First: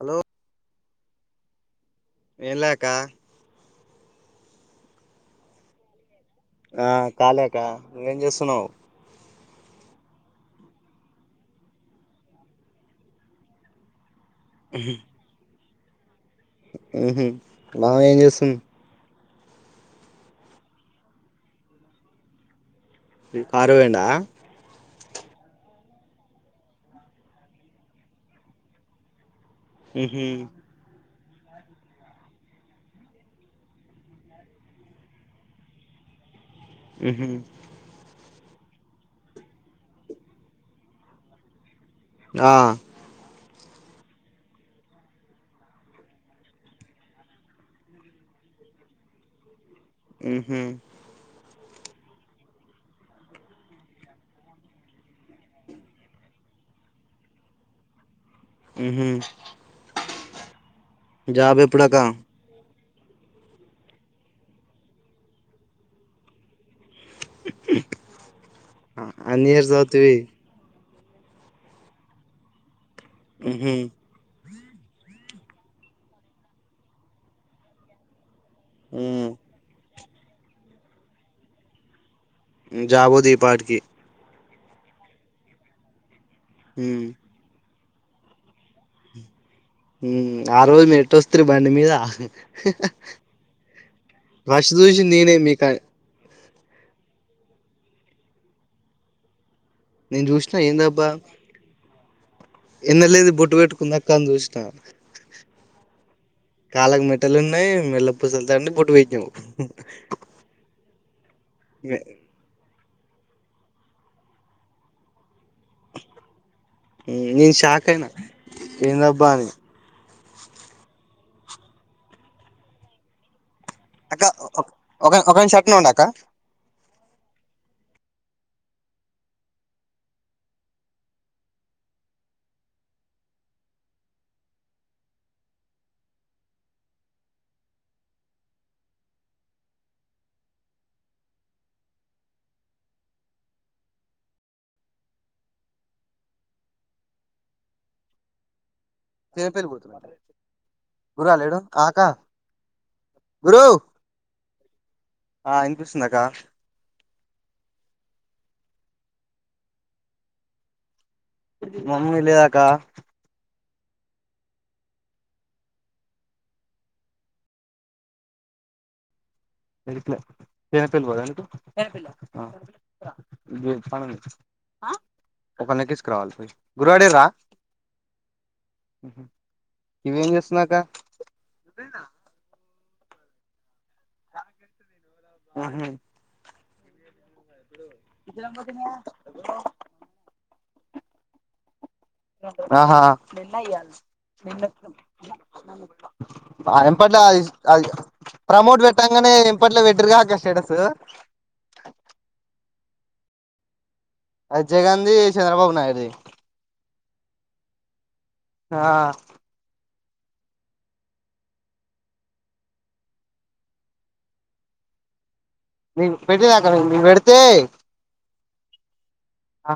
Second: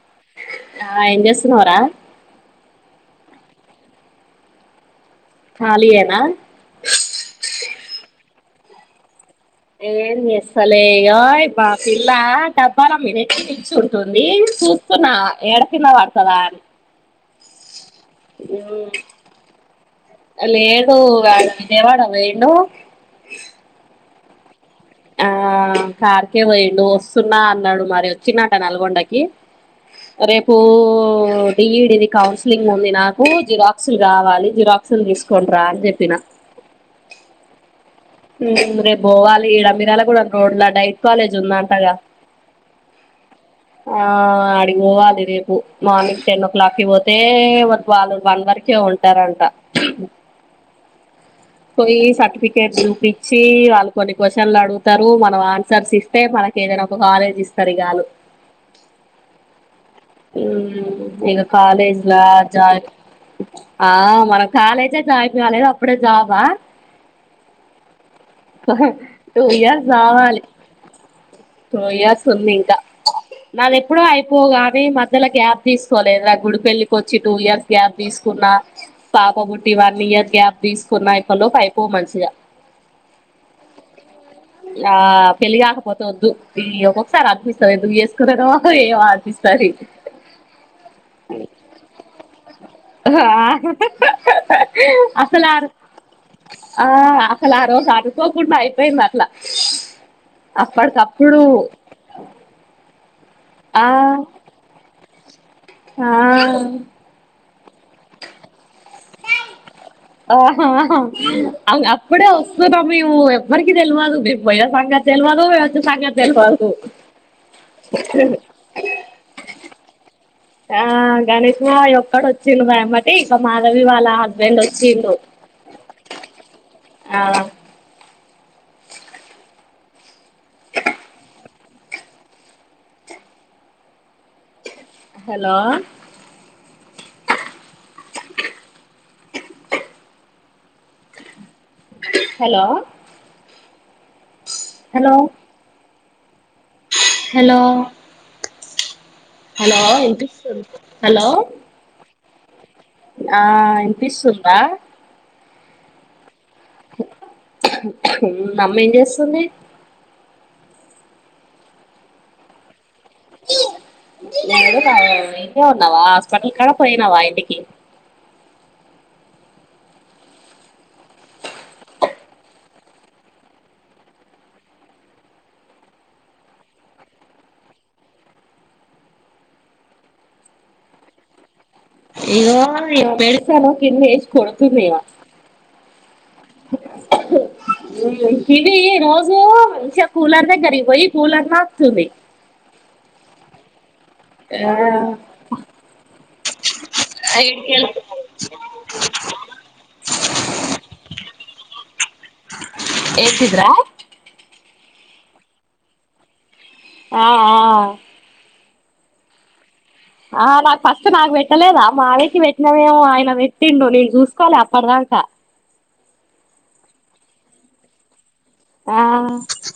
Hello ఆ ఏం చేస్తున్నవ్ రా ఏళ్లకా ఖాళీ ఏనా ఆ కాలీ అక్కా నువ్వేం చేస్తున్నావు ఏం చేస్తలే ఇగో మా పిల్ల [unintelligible] నేను చూస్తున్న ఏడ కంద పడతదా అని బావా ఏం చేస్తుంది లేదు ఆయన విజయవాడ కి పోయిండు మీ కారు పోయిండా ఆ కారు కే పోయిండు వస్తున్నా అన్నాడు మరి వచ్చినట నల్గొండకి ఉహు రేపు బి ఈ డి ది కౌన్సిలింగ్ ఉంది నాకు జిరాక్సులు కావాలి జిరాక్సులు తీసుకోనీ రా అని చెప్పిన ఉహు రేపు పోవాలి ఈడ మిర్యాలగూడ కు డైట్ కాలేజ్ ఉందంటగా ఆ ఆ అడికి పోవాలి రేపు మార్నింగ్ టెన్ ఓ క్లాక్కిి పోతే వాళ్ళు వరికే ఉంటారంట ఉహు పోయి సర్టిఫికేట్ ఇచ్చి వాళ్ళు కొన్ని క్వశ్చన్లు అడుగుతారు మనం ఆన్సర్స్ ఇస్తే మనకి ఏదైనా ఒక కాలేజ్ ఇస్తారు ఇగ వాళ్ళు ఉహు ఉహు ఇక జాబ్ ఎప్పుడకా కాలేజ్లా జా ఆ మనం కాలేజే జాయిన్ కాలేదు అప్పుడే జాబా ఆహా అన్ని ఇయర్స్ టుఇయార్స్ చదువుతివి కావాలి టుఇయర్స్ ఉంది ఇంకా ఉహు నాది ఎప్పుడో ఆయిపో అ మధ్యలో గ్యాప్ తీసుకోలేదా గుడిపళ్లికి వచ్చి టూ ఇయర్స్ గ్యాప్ తీసుకో కున్నా ఉ పాప బుట్టి వన్ ఇయర్ గ్యాప్ తీసుకున్నా ఇక్క లోపు అయిపోవు మంచిగా జాబు దీపాటికి ఆ పెళ్లికాకపొతే వద్దు ఈ ఉమ్ ఒక్కొక్కసారి అనిపిస్తది [unintelligible] ఉ ఆ రోజు మెట్టొస్త్ర బండి మీద ఫస్ట్ చూసి నేనే అసలు ఆ మీకా ఆ అసలు ఆ రోజు అనుకోకుండా అయిపోయింది అట్లా నేను చూసినా అప్పటికప్పుడు ఎన్నడూ లేనిది బొట్టు ఆ పెట్టుకుంది అక్కా చూసినా ఆ నల్లపూసల దండ బొట్టు పెట్టినావ్ ఆహా అప్పుడే వస్తూ బా మేము ఎవరికి తెలివదు మీ పోయే సంగతి తెలివదు వచ్చే సంగతి తెలివదు నేను షాక్ అయినా ఏందబ్బా అని ఆ గణేష్ మావయ్య ఒక్కడు వచ్చిండు మా ఎమ్మటి మాధవి వాళ్ళ అక్క హస్బెండ్ ఒక వచ్చిడు ఒక నిమిషం అట్నే ఉండు అక్క ఆ హలో [unintelligible] హలో హలో హలో చిన్నపిల్లి హలో పోతున్నది వినిపిస్తూ గురు హలో రాలేడు ఆ అక్క ఆ గురు వినిపిస్తుందా? ఆ ఇనిపిస్తుంది అక్క హ్మ్ మమ్మీ ఏం చేస్తుంది? మమ్మీ లేదక్క ఏడున్నవ్ ఇన్నే ఉన్నావా హాస్టల్ కడా పోయినావా ఇంటికి ఎడిక్ లే ఈ తెలవదు ఎందుకు ఆ పని ఉంది ఒకలినీ ఏక్కిచ్చుకురావాలి పోయి గురుగాడు ఏడి రా ఇవెంజేస్తుందక్క ఇగో ఇగో మెడిసాను కింద ఎసి కొడుతుంది ఇగ ఇది రోజు మంచిగా కూలర్ దగ్గరి ఇర్ పోయి కూలర్ నాకుతుంది. ఆహ! ఆ బాదం పట్ల అది స్ ఏడికెల్ అది ప్రమోట్ పెట్టాంగానే ఇంపట్లో వేట్టిరుగాక్క స్టేటస్ ఏంటిది రా? అది జగన్ ది చంద్రబాబు నాయుడుది ఆ ఆ ఆ ఆ నాకు ఫస్ట్ నాకు పెట్టలేదా మాఆయనకి పెట్టినవేమో ఆయన పెట్టిండు నేను చూసుకోలే అప్పటిదా కా నేను పెట్టినాక్క నువు పెడితే ఆ ఆ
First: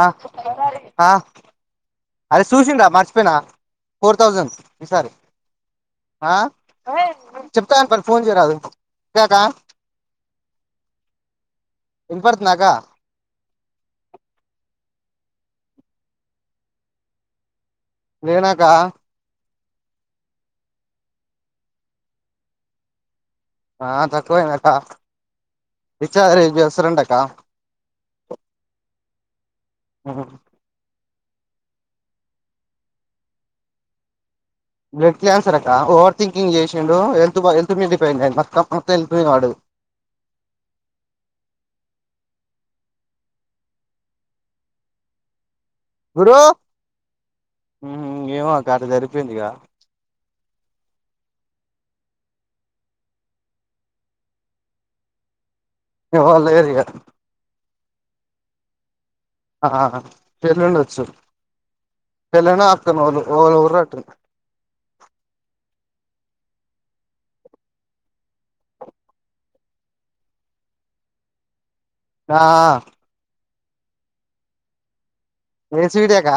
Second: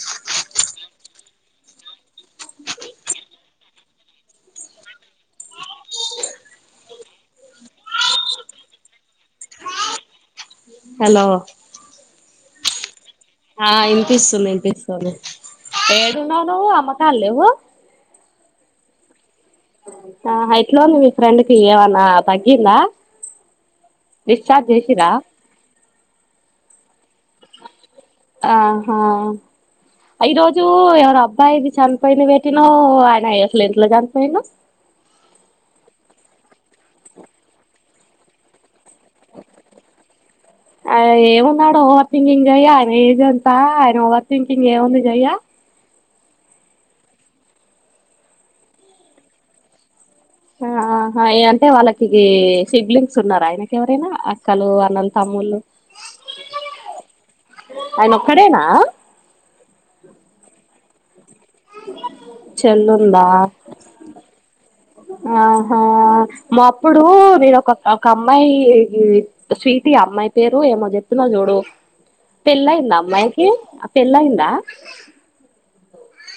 ఆ ఆ అరే చూసిం రా మర్చిపోయినా ఫోర్ థౌజండ్ ఈసారి ఆ చెప్తా అంటున్నారు ఫోన్ చేయరాదు. క అక్కా హలో, వినపడుతుందా అక్క? ఆ ఇనిపిస్తుంది ఇనిపిస్తుంది ఏడున్నావు నువ్వు అమ్మకాల లేవ్వు. లేనక్క ఆ ఎట్లోంది మీ ఫ్రెండ్ కి ఏమన్నా తగ్గిందా? ఆ తక్కువైంది డిశ్చార్జ్ అక్క. చేసిరా డిశ్చార్జ్ రేపు చేస్తారంట అక్క ఆహా! ఈ రోజు ఎవరబ్ బాయ్ ది చనిపోయింది పెట్టినవ్ అయన ఎట్లా ఎట్లా చనిపోయిండు బ్లడ్ క్యాన్సర్ అక్క ఓవర్ థికింగ్ చేసిండు హెల్త్ హెల్త్ మీదికి పోయింది అనికి మొత్తం హెల్త్ నె వాడు [inaudible] అయ్యో ఏమున్నాడు ఓవర్ థింకింగ్ జెయ్యా ఆయన ఏజంతా ఆయన ఓవర్ థింకింగ్ ఏముంది జేయ్యా గురు ఎమో అక్క అట్లా జరిగిపోయింది ఇగ ఆహా అంటే వాళ్ళకి సిబ్లింగ్స్ ఉన్నారు ఆయనకి ఎవరైనా అక్కలు అన్నలు తమ్ముళ్ళు అయ్యో ఎవ్వల్లేరిగా ఆయన ఒక్కడేనా ఆ చేల్ల వుండొచ్చు పెళ్లయిన ఆతను చెల్లుందా [unintelligible] ఆహా మా అప్పుడు నేను ఒక ఒక అమ్మాయి స్వీటి ఈ అమ్మాయి పేరు ఏమో చెప్పినవ్ చూడు ఆ పెళ్లయిందా అమ్మాయికి పెళ్లయిందా ఏ స్పీటి అక్క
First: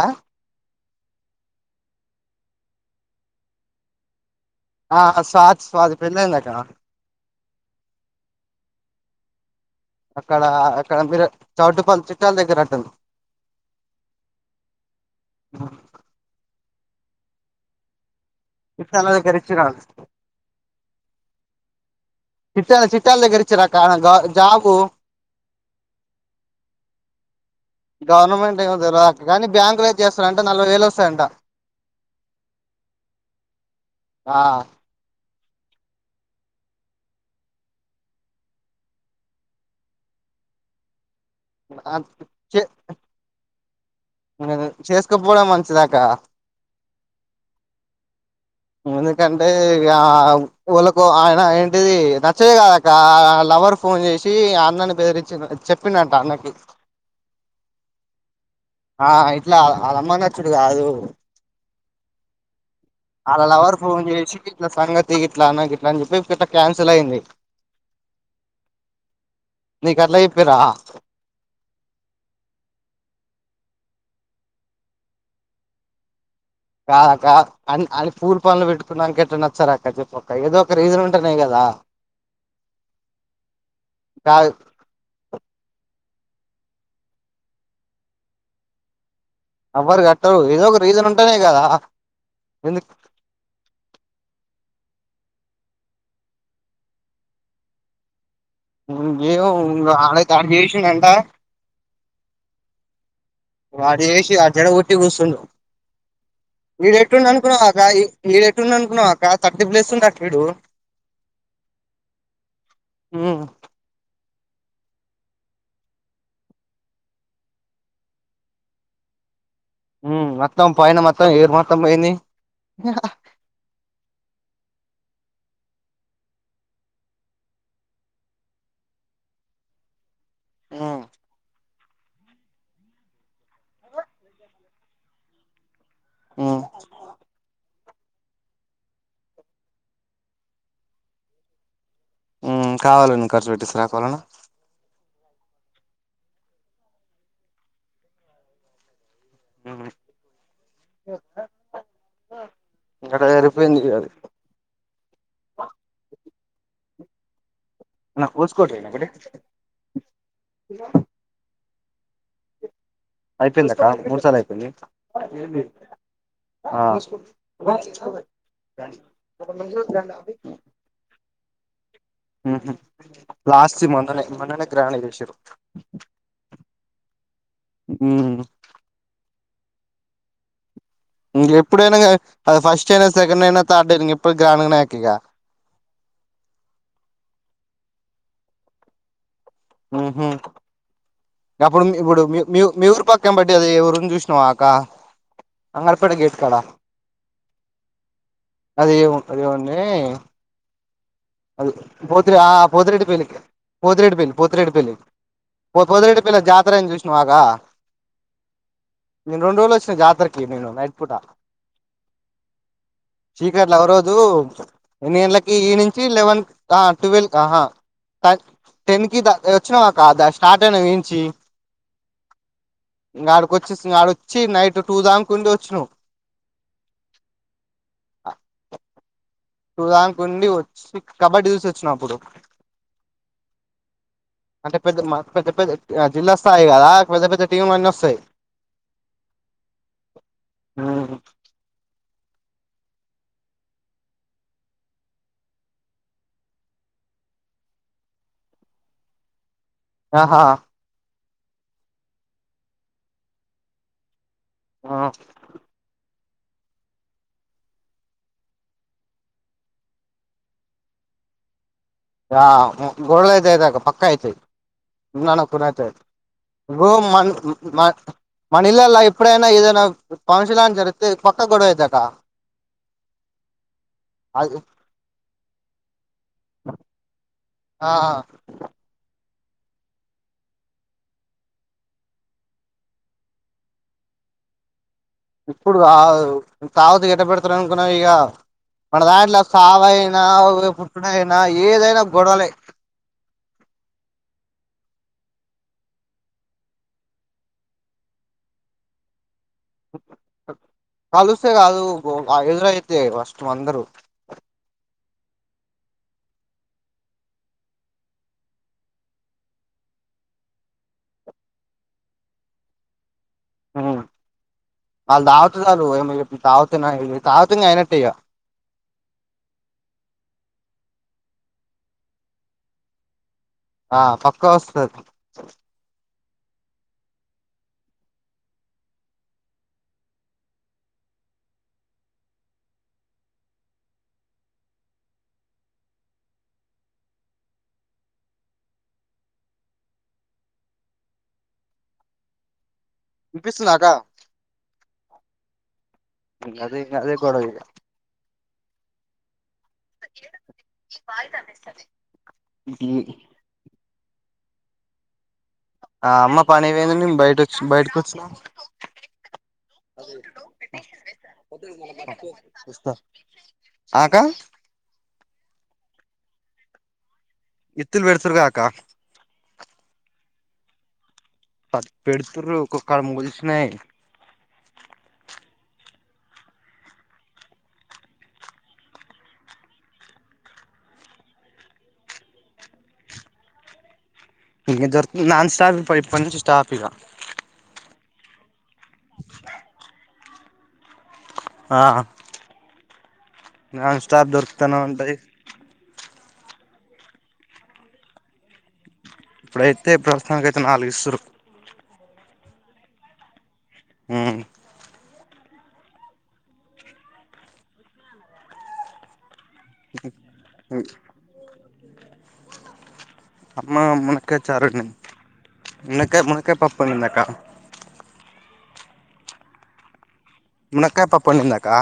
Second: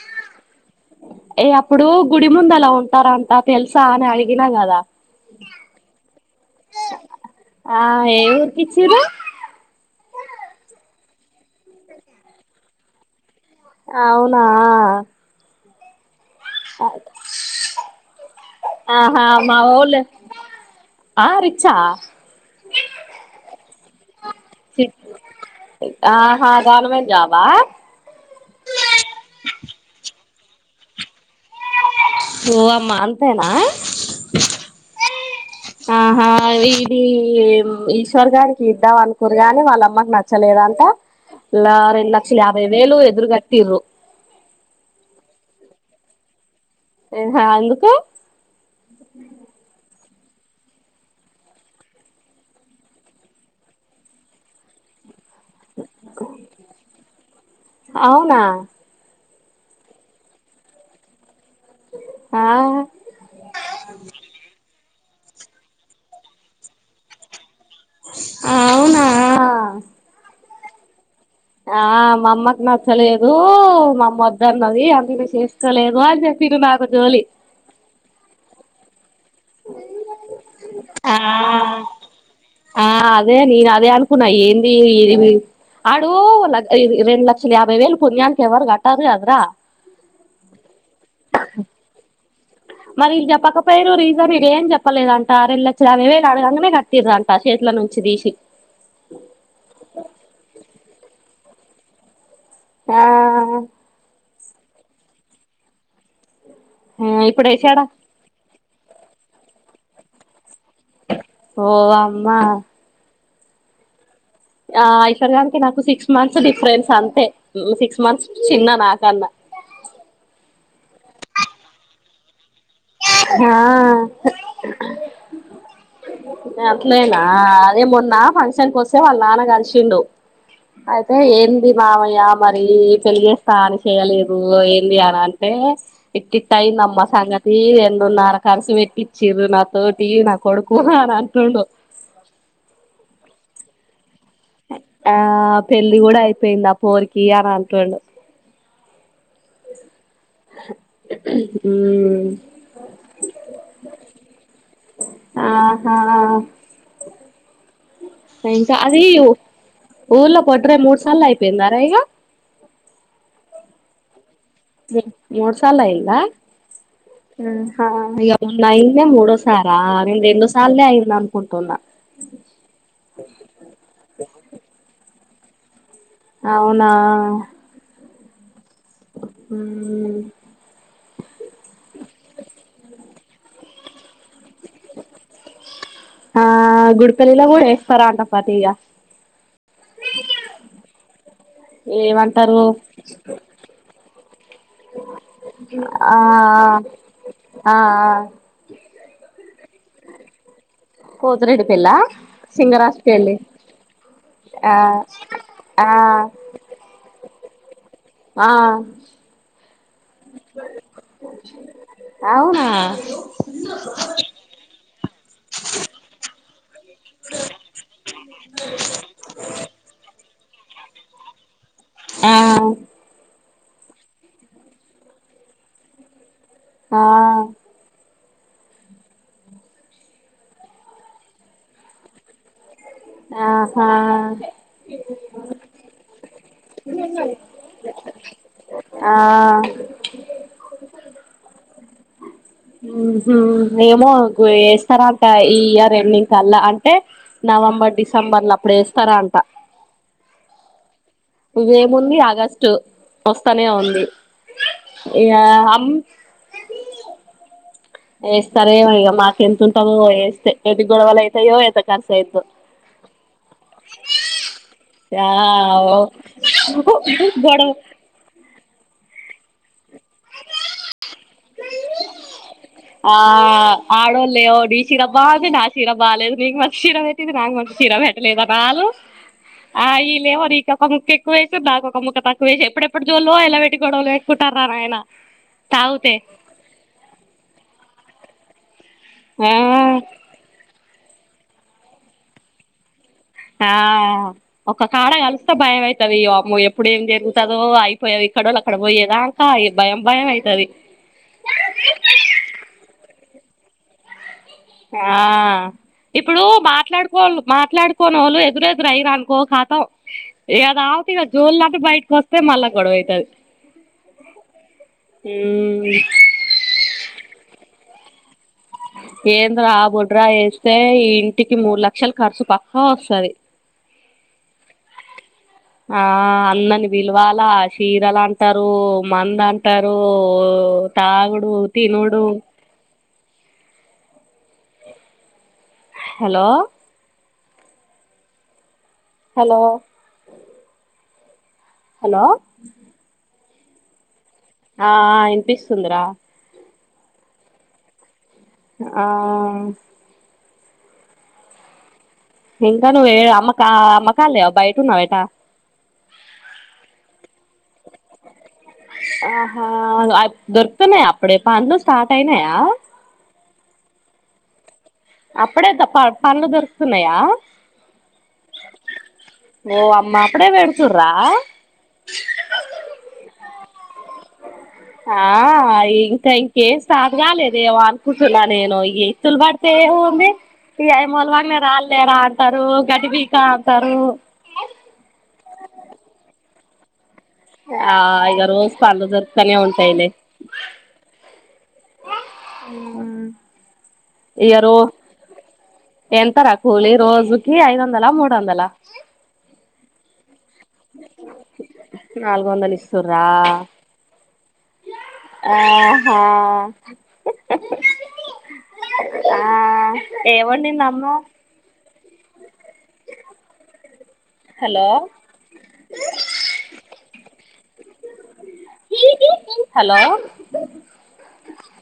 ఏ అప్పుడు గుడి ముందులా ఉంటార అంట తెలుసా అని అడిగి ఆ స్వాతి స్వాతి పెండ్లి అయింది అక్క ఆ ఏ ఉరికిచిరు అక్కడ అక్కడ మీరు చౌటుప్పల్ చుట్టాల దగ్గర ఉంటది అవునా బఓ ఓ చిట్టాల ఆహా దగ్గర ఇచ్చిరా మావోలు ఆ రిచ్ ఆ చిట్టాల చిట్టాల దగ్గర ఇచ్చిండ్రు అక్క జాబు ఆహా గవర్నమెంట్ జాబా గవర్నమెంట్ ఏమో తెలీదు అక్క కానీ బ్యాంక్ లో చేస్తారంట నలభై వేలు వస్తాయంట ఓ అమ్మా అంతేనా ఆ ఆహా ఇది ఈశ్వర్ గారికి ఇద్దాం అనుకోరు గాని వాళ్ళమ్మకి నచ్చలేదు అంట రెండు లక్షల యాభై వేలు ఎదురు కట్టిండ్రు చేసుకోపోవడం మంచిదాక్కా ఎందుకు ఎందుకంటే వాళ్ళకో ఆయన ఏంటిది నచ్చద కాద అక్క లవర్ ఫోన్ చేసి అన్నని బేదిరించి చెప్పినంట అన్నకి అవునా ఆ వాళ్ళ అల్ల అమ్మయి కి నచ్చుడు కాదు ఆ వాళ్ల లవర్ ఫోన్ చేసి ఇట్ల సంగతి ఇట్లా అన ఇట్లా అని చెప్పి ఇట్లా క్యాన్సిల్ అయింది అవునా చెప్పిండ్రా ఆ మా అమ్మకి నచ్చలేదు మా అమ్మ వద్దన్నది అందుకే చేసుకోలేదు అని చెప్ప కాద అక్క ఆ పూలు పండ్లు పెట్టుకున్నాంక ఎందుకు నచ్చరూ అక్క చెప్పక్క ఏదో ఒక రీజన్ ఆ ఉంటేనే కదా ఆ అదే నేను అదే అనుకున్నా కాదు ఏంది ఏది ఆడు ల రెండు లక్షల యాభై వేలు పుణ్యానికి ఎవరు కట్టారు కదరా ఎవ్వరు కట్టరు ఏదో ఒక రీజన్ ఉంటెనే కదా ఎందుకు మరి చెప్పకపోయిరు రీజన్ ఇది ఏం చెప్ప లేదంట ఆరెల్ళ అడిగేది అడగంగానే కట్టిరదంట చేతుల నుంచి తీసి ఏమో [unintelligible] హా వాడు చేసి ఆడు చెడగొట్టి కూసున్నడు వీడు ఎట్టుండి ఇప్పుడు అనుకున్నావాక్క వేసాడా వీడు ఎటుండి అనుకున్నావాక్క థర్టీ ప్లేస్ ఉన్నడక్కా వీడు ఓ అమ్మా ఆ ఆ ఈశ్వర్యానికి నాకు సిక్స్ మంత్స్ డిఫరెన్స్ అంతే సిక్స్ మంత్స్ చిన్న నాకన్నా మొత్తం పైన మొత్తం హేర్ మొత్తం పోయింది ఆ అట్లయినా అదే మొన్న ఫంక్షన్కి వస్తే వాళ్ళ నాన్న కలిసిండు ఉమ్ అయితే ఏంది మామయ్య మరి పెళ్లి చేస్తా అని చేయలేదు ఏంది అని అంటే ఉమ్ ఇట్టిట్టాయిందమ్మ సంగతి రెండున్నర కర్సు పెట్టిచ్చ్ నాతోటి నా కొడుకు అని అంటుండు ఉమ్ కావాలని ఖర్చు పెట్టిస్తరాక్క ఏవలన్న ఆ పెళ్ళి కూడా అయిపోయింది ఆ పోరికి అని అంటడు ఆ హ్మ్మ్ అక్కడ సరిపోయింది అది ఆహా నాకు ఇంకా పూసుకోవట్లేదు అది ఒకటి ఊర్ళ బోడ్రే మూడు సార్లు అయిపోయిందారా ఇక అయిపోయిందక్క మూడ్ సార్లు అయిపోయింది మూడ్ సాలా అయ్యిందా ఆ ఇగ మొన్న అయ్యిందే మూడో సారా నేన్ రెండు సార్లే అయిన అన్ తున్నా ఆహ లాస్ట్ మొన్ననే మొన్ననే గ్రాండ్ చేసిరు అవునా ఉ హ్మ్మ్ ఎప్పుడు అయినా కానీ అది ఫర్స్ట్అయిన సేకండ్ అయిన థర్డ్ అయిన ఆ గుడ్పల్లిలా పోయి ఫరాంత ఫతిగా హ్మ్మ్ హు అప్పుడు ఇప్పుడు ఏమంటారు మీ ఊరి పక్కాం బట్టి అది ఎ ఊరిని చూసినా అంగల పడు ఆ గేట్ కాడా ఆ అది యేవండి పోతిరెడ్డి అది పెళ్ళా పోతిరి ఆ సింగరాజు పోతిరెడ్డి పెళ్ళి పెళ్లికి పోతిరెడిపల్లి ఆ పోత్తిరెడిపేల్లి పో ఆ పోద్దిరెడి పెళ్లి జాతర అయింది చూసినావా గా ఆ ఎవరికి ఇయ్య నేను నైట్ పూట అవునా చీకట్ల ఓ రోజు ఎన్ని గంటలకి ఈవి ట్వల్ ట్వెల్ ఆహా టెన్ కి దా వచ్చినవా అదా స్టార్ట్ అయినాము ఈనుంచి ఆ ఆడికి వచ్చి ఆడ వచ్చి నైట్ టూ దామ్కుండి వచినము ఆ టూ దాంక ఉండి వచ్చి కబడ్డీ చూసోచ్చిన అప్పుడు ఆహా అంటే పెద్ద పెద్ద పెద్ద జిల్లా స్థాయి కదా పెద్ద పెద్ద టీం లు అన్ని వస్తాయి ఆ [inaudible] ఊహూ ఏమో గు ఏస్తరా ట ఈ ఇయర్ ఎండింగ్ కల్లా అంటే న వంబర్ డిసెంబర్ల అప్పుడు ఏస్తరంట ఆహా యేముంది ఆగస్టు ఒస్తనే ఉంది ఇగా అమ్ ఏస్తరేమో ఇగ మాక్ ఎంతుంటమో ఏస్తే ఎడ్డి గొడవలు అయితయో ఎత ఆ ము గొడవలైతైగా అక్క పక్కా అయితయ్ ఆ నానా కూడా అయిపోతయ్ గో మన్ గొడవ మా నీల్లల్లా ఇప్పుడైనా ఏదైనా [unintelligible] జరుగుతే పక్కా గొడవైత అక్క ఆ ఆడోల్లేమో డిసిడబ్బా అని నా చీర బాలేదు నీకు మాక్ క్షీర వెట్టింది నాకు మటు క్షీర వెట్టలే [unintelligible] ఆ ఈల్లేమో నీక్ ఒక ముక్క ఎక్కువ ఏసిర్ నాకొక ముక్క తక్కువేసి ఎప్పుడెప్పుడు జోల్లో ఎల్ల వెట్టి గొడవలు వెట్కు టర్ర నాయన ఇప్పుడు తాగుతే గాదు తాగుతె ఎట్టబెడతరు అనుకున్నవ్ ఇగ మన దాంట్ల ఆ సావైనా ఒక పుట్టుడైనా ఏదైనా గొడవలే ఆ ఒక్క కాడ కలిస్తే భయం అయితది ఇగ అమ్మో ఎప్పుడేం జరుగుతదో అయిపోయేవి ఎక్కడోల్ అక్కడ బొయేదాన్ కలుస్తే గాదు ఆ ఎదురైతే [unintelligible] అందరూ ఆ ఇప్పుడూ మాట్లాడుకోలు మాట్లాడుకోనోళ్ళు ఎదురు ఎదురైరనుకో ఖాతం ఇగ రా ఉత్తిగ జోల్ లాకె బయటకొస్తే మళ్ళ గొడవైతది ఉ ఆళ్ దాగుతున్నరు మ్మ్ ఏ మీరు ఇప్పుడు తాగుతున్నా ఇవి తాగుతున్నైన టిగ ఏంద్రా బొడ్రాయి ఏస్తే ఈ ఇంటికి మూడు లక్షలు ఖర్సు పక్కా ఒస్తది ఆ పక్కా ఒస్తది ఆ అందన్ని పిలవాలా చీరలంటరూ మందు అంటరు తాగుడు తినుడూ హలో హలో హలో పిస్సుందా అక్క ఆ ఆ ఇన్పిస్తుంది రా అదే ఇంగ అదే కొడవ ఇంక ఆ పాయిసం ఇస్తది ఇంకా నువ్ ఏ అమ్మకా అమ్మకాలేవా బయటున్నవ ఎటా ఆ అమ్మ పని వోయింది బయటొచ్చి బయటకొచ్చినం ఆహా దొరుతున్నయా అప్పుడే పన్లు స్టార్ట్ అయినయా ఆకా అప్పుడే త ప పన్లు దొరుకుతున్నయా ఇత్తుల్ వెడుతురుగా అక్క ఓ అమ్మ అప్పుడే వెడుతుర్రా అ పెడుతుర్రు ఒక్కొక్క ములిసినయ్ అ ఆ ఇంక ఇంకేం స్టార్ట్ కాలేదేమో అనుకుంటున్నా నేను ఈ ఇస్తులు బడ్తే ఉంది. ఇగ అయి మొలవనే రాలే రా అంటారు గడ్డి పీక అంటరూ ఇంక దొరుకుతున్ నాన్ స్టాఫ్ పోయి ఇప్పట్ నుంచి స్టాఫ్ ఇగ ఆ ఇగ రోజు పనులు దొర్తనే ఉంటయిలే ఆ నాన్ స్టాఫ్ ఇగ రో దొరుకుతనే ఉంటయి. ఎంతరా కూళి రోజుకి ఐద వందల, మూడు వందల? ఇప్పుడైతే ప్రస్తుతానికయితే నాలుగిస్తున్రు. నల్గు వందల్ ఇస్తున్రా మ్ ఆ హా ఆ... ఏం వండింద్ అమ్మ మా మునక్కాయ చార్ హలో వండింద్ మునక్కాయ్ మునక్కాయ్ పప్పు అండింద్ అక్క హలో! మునక్కాయ పప్పు వండింది అక్క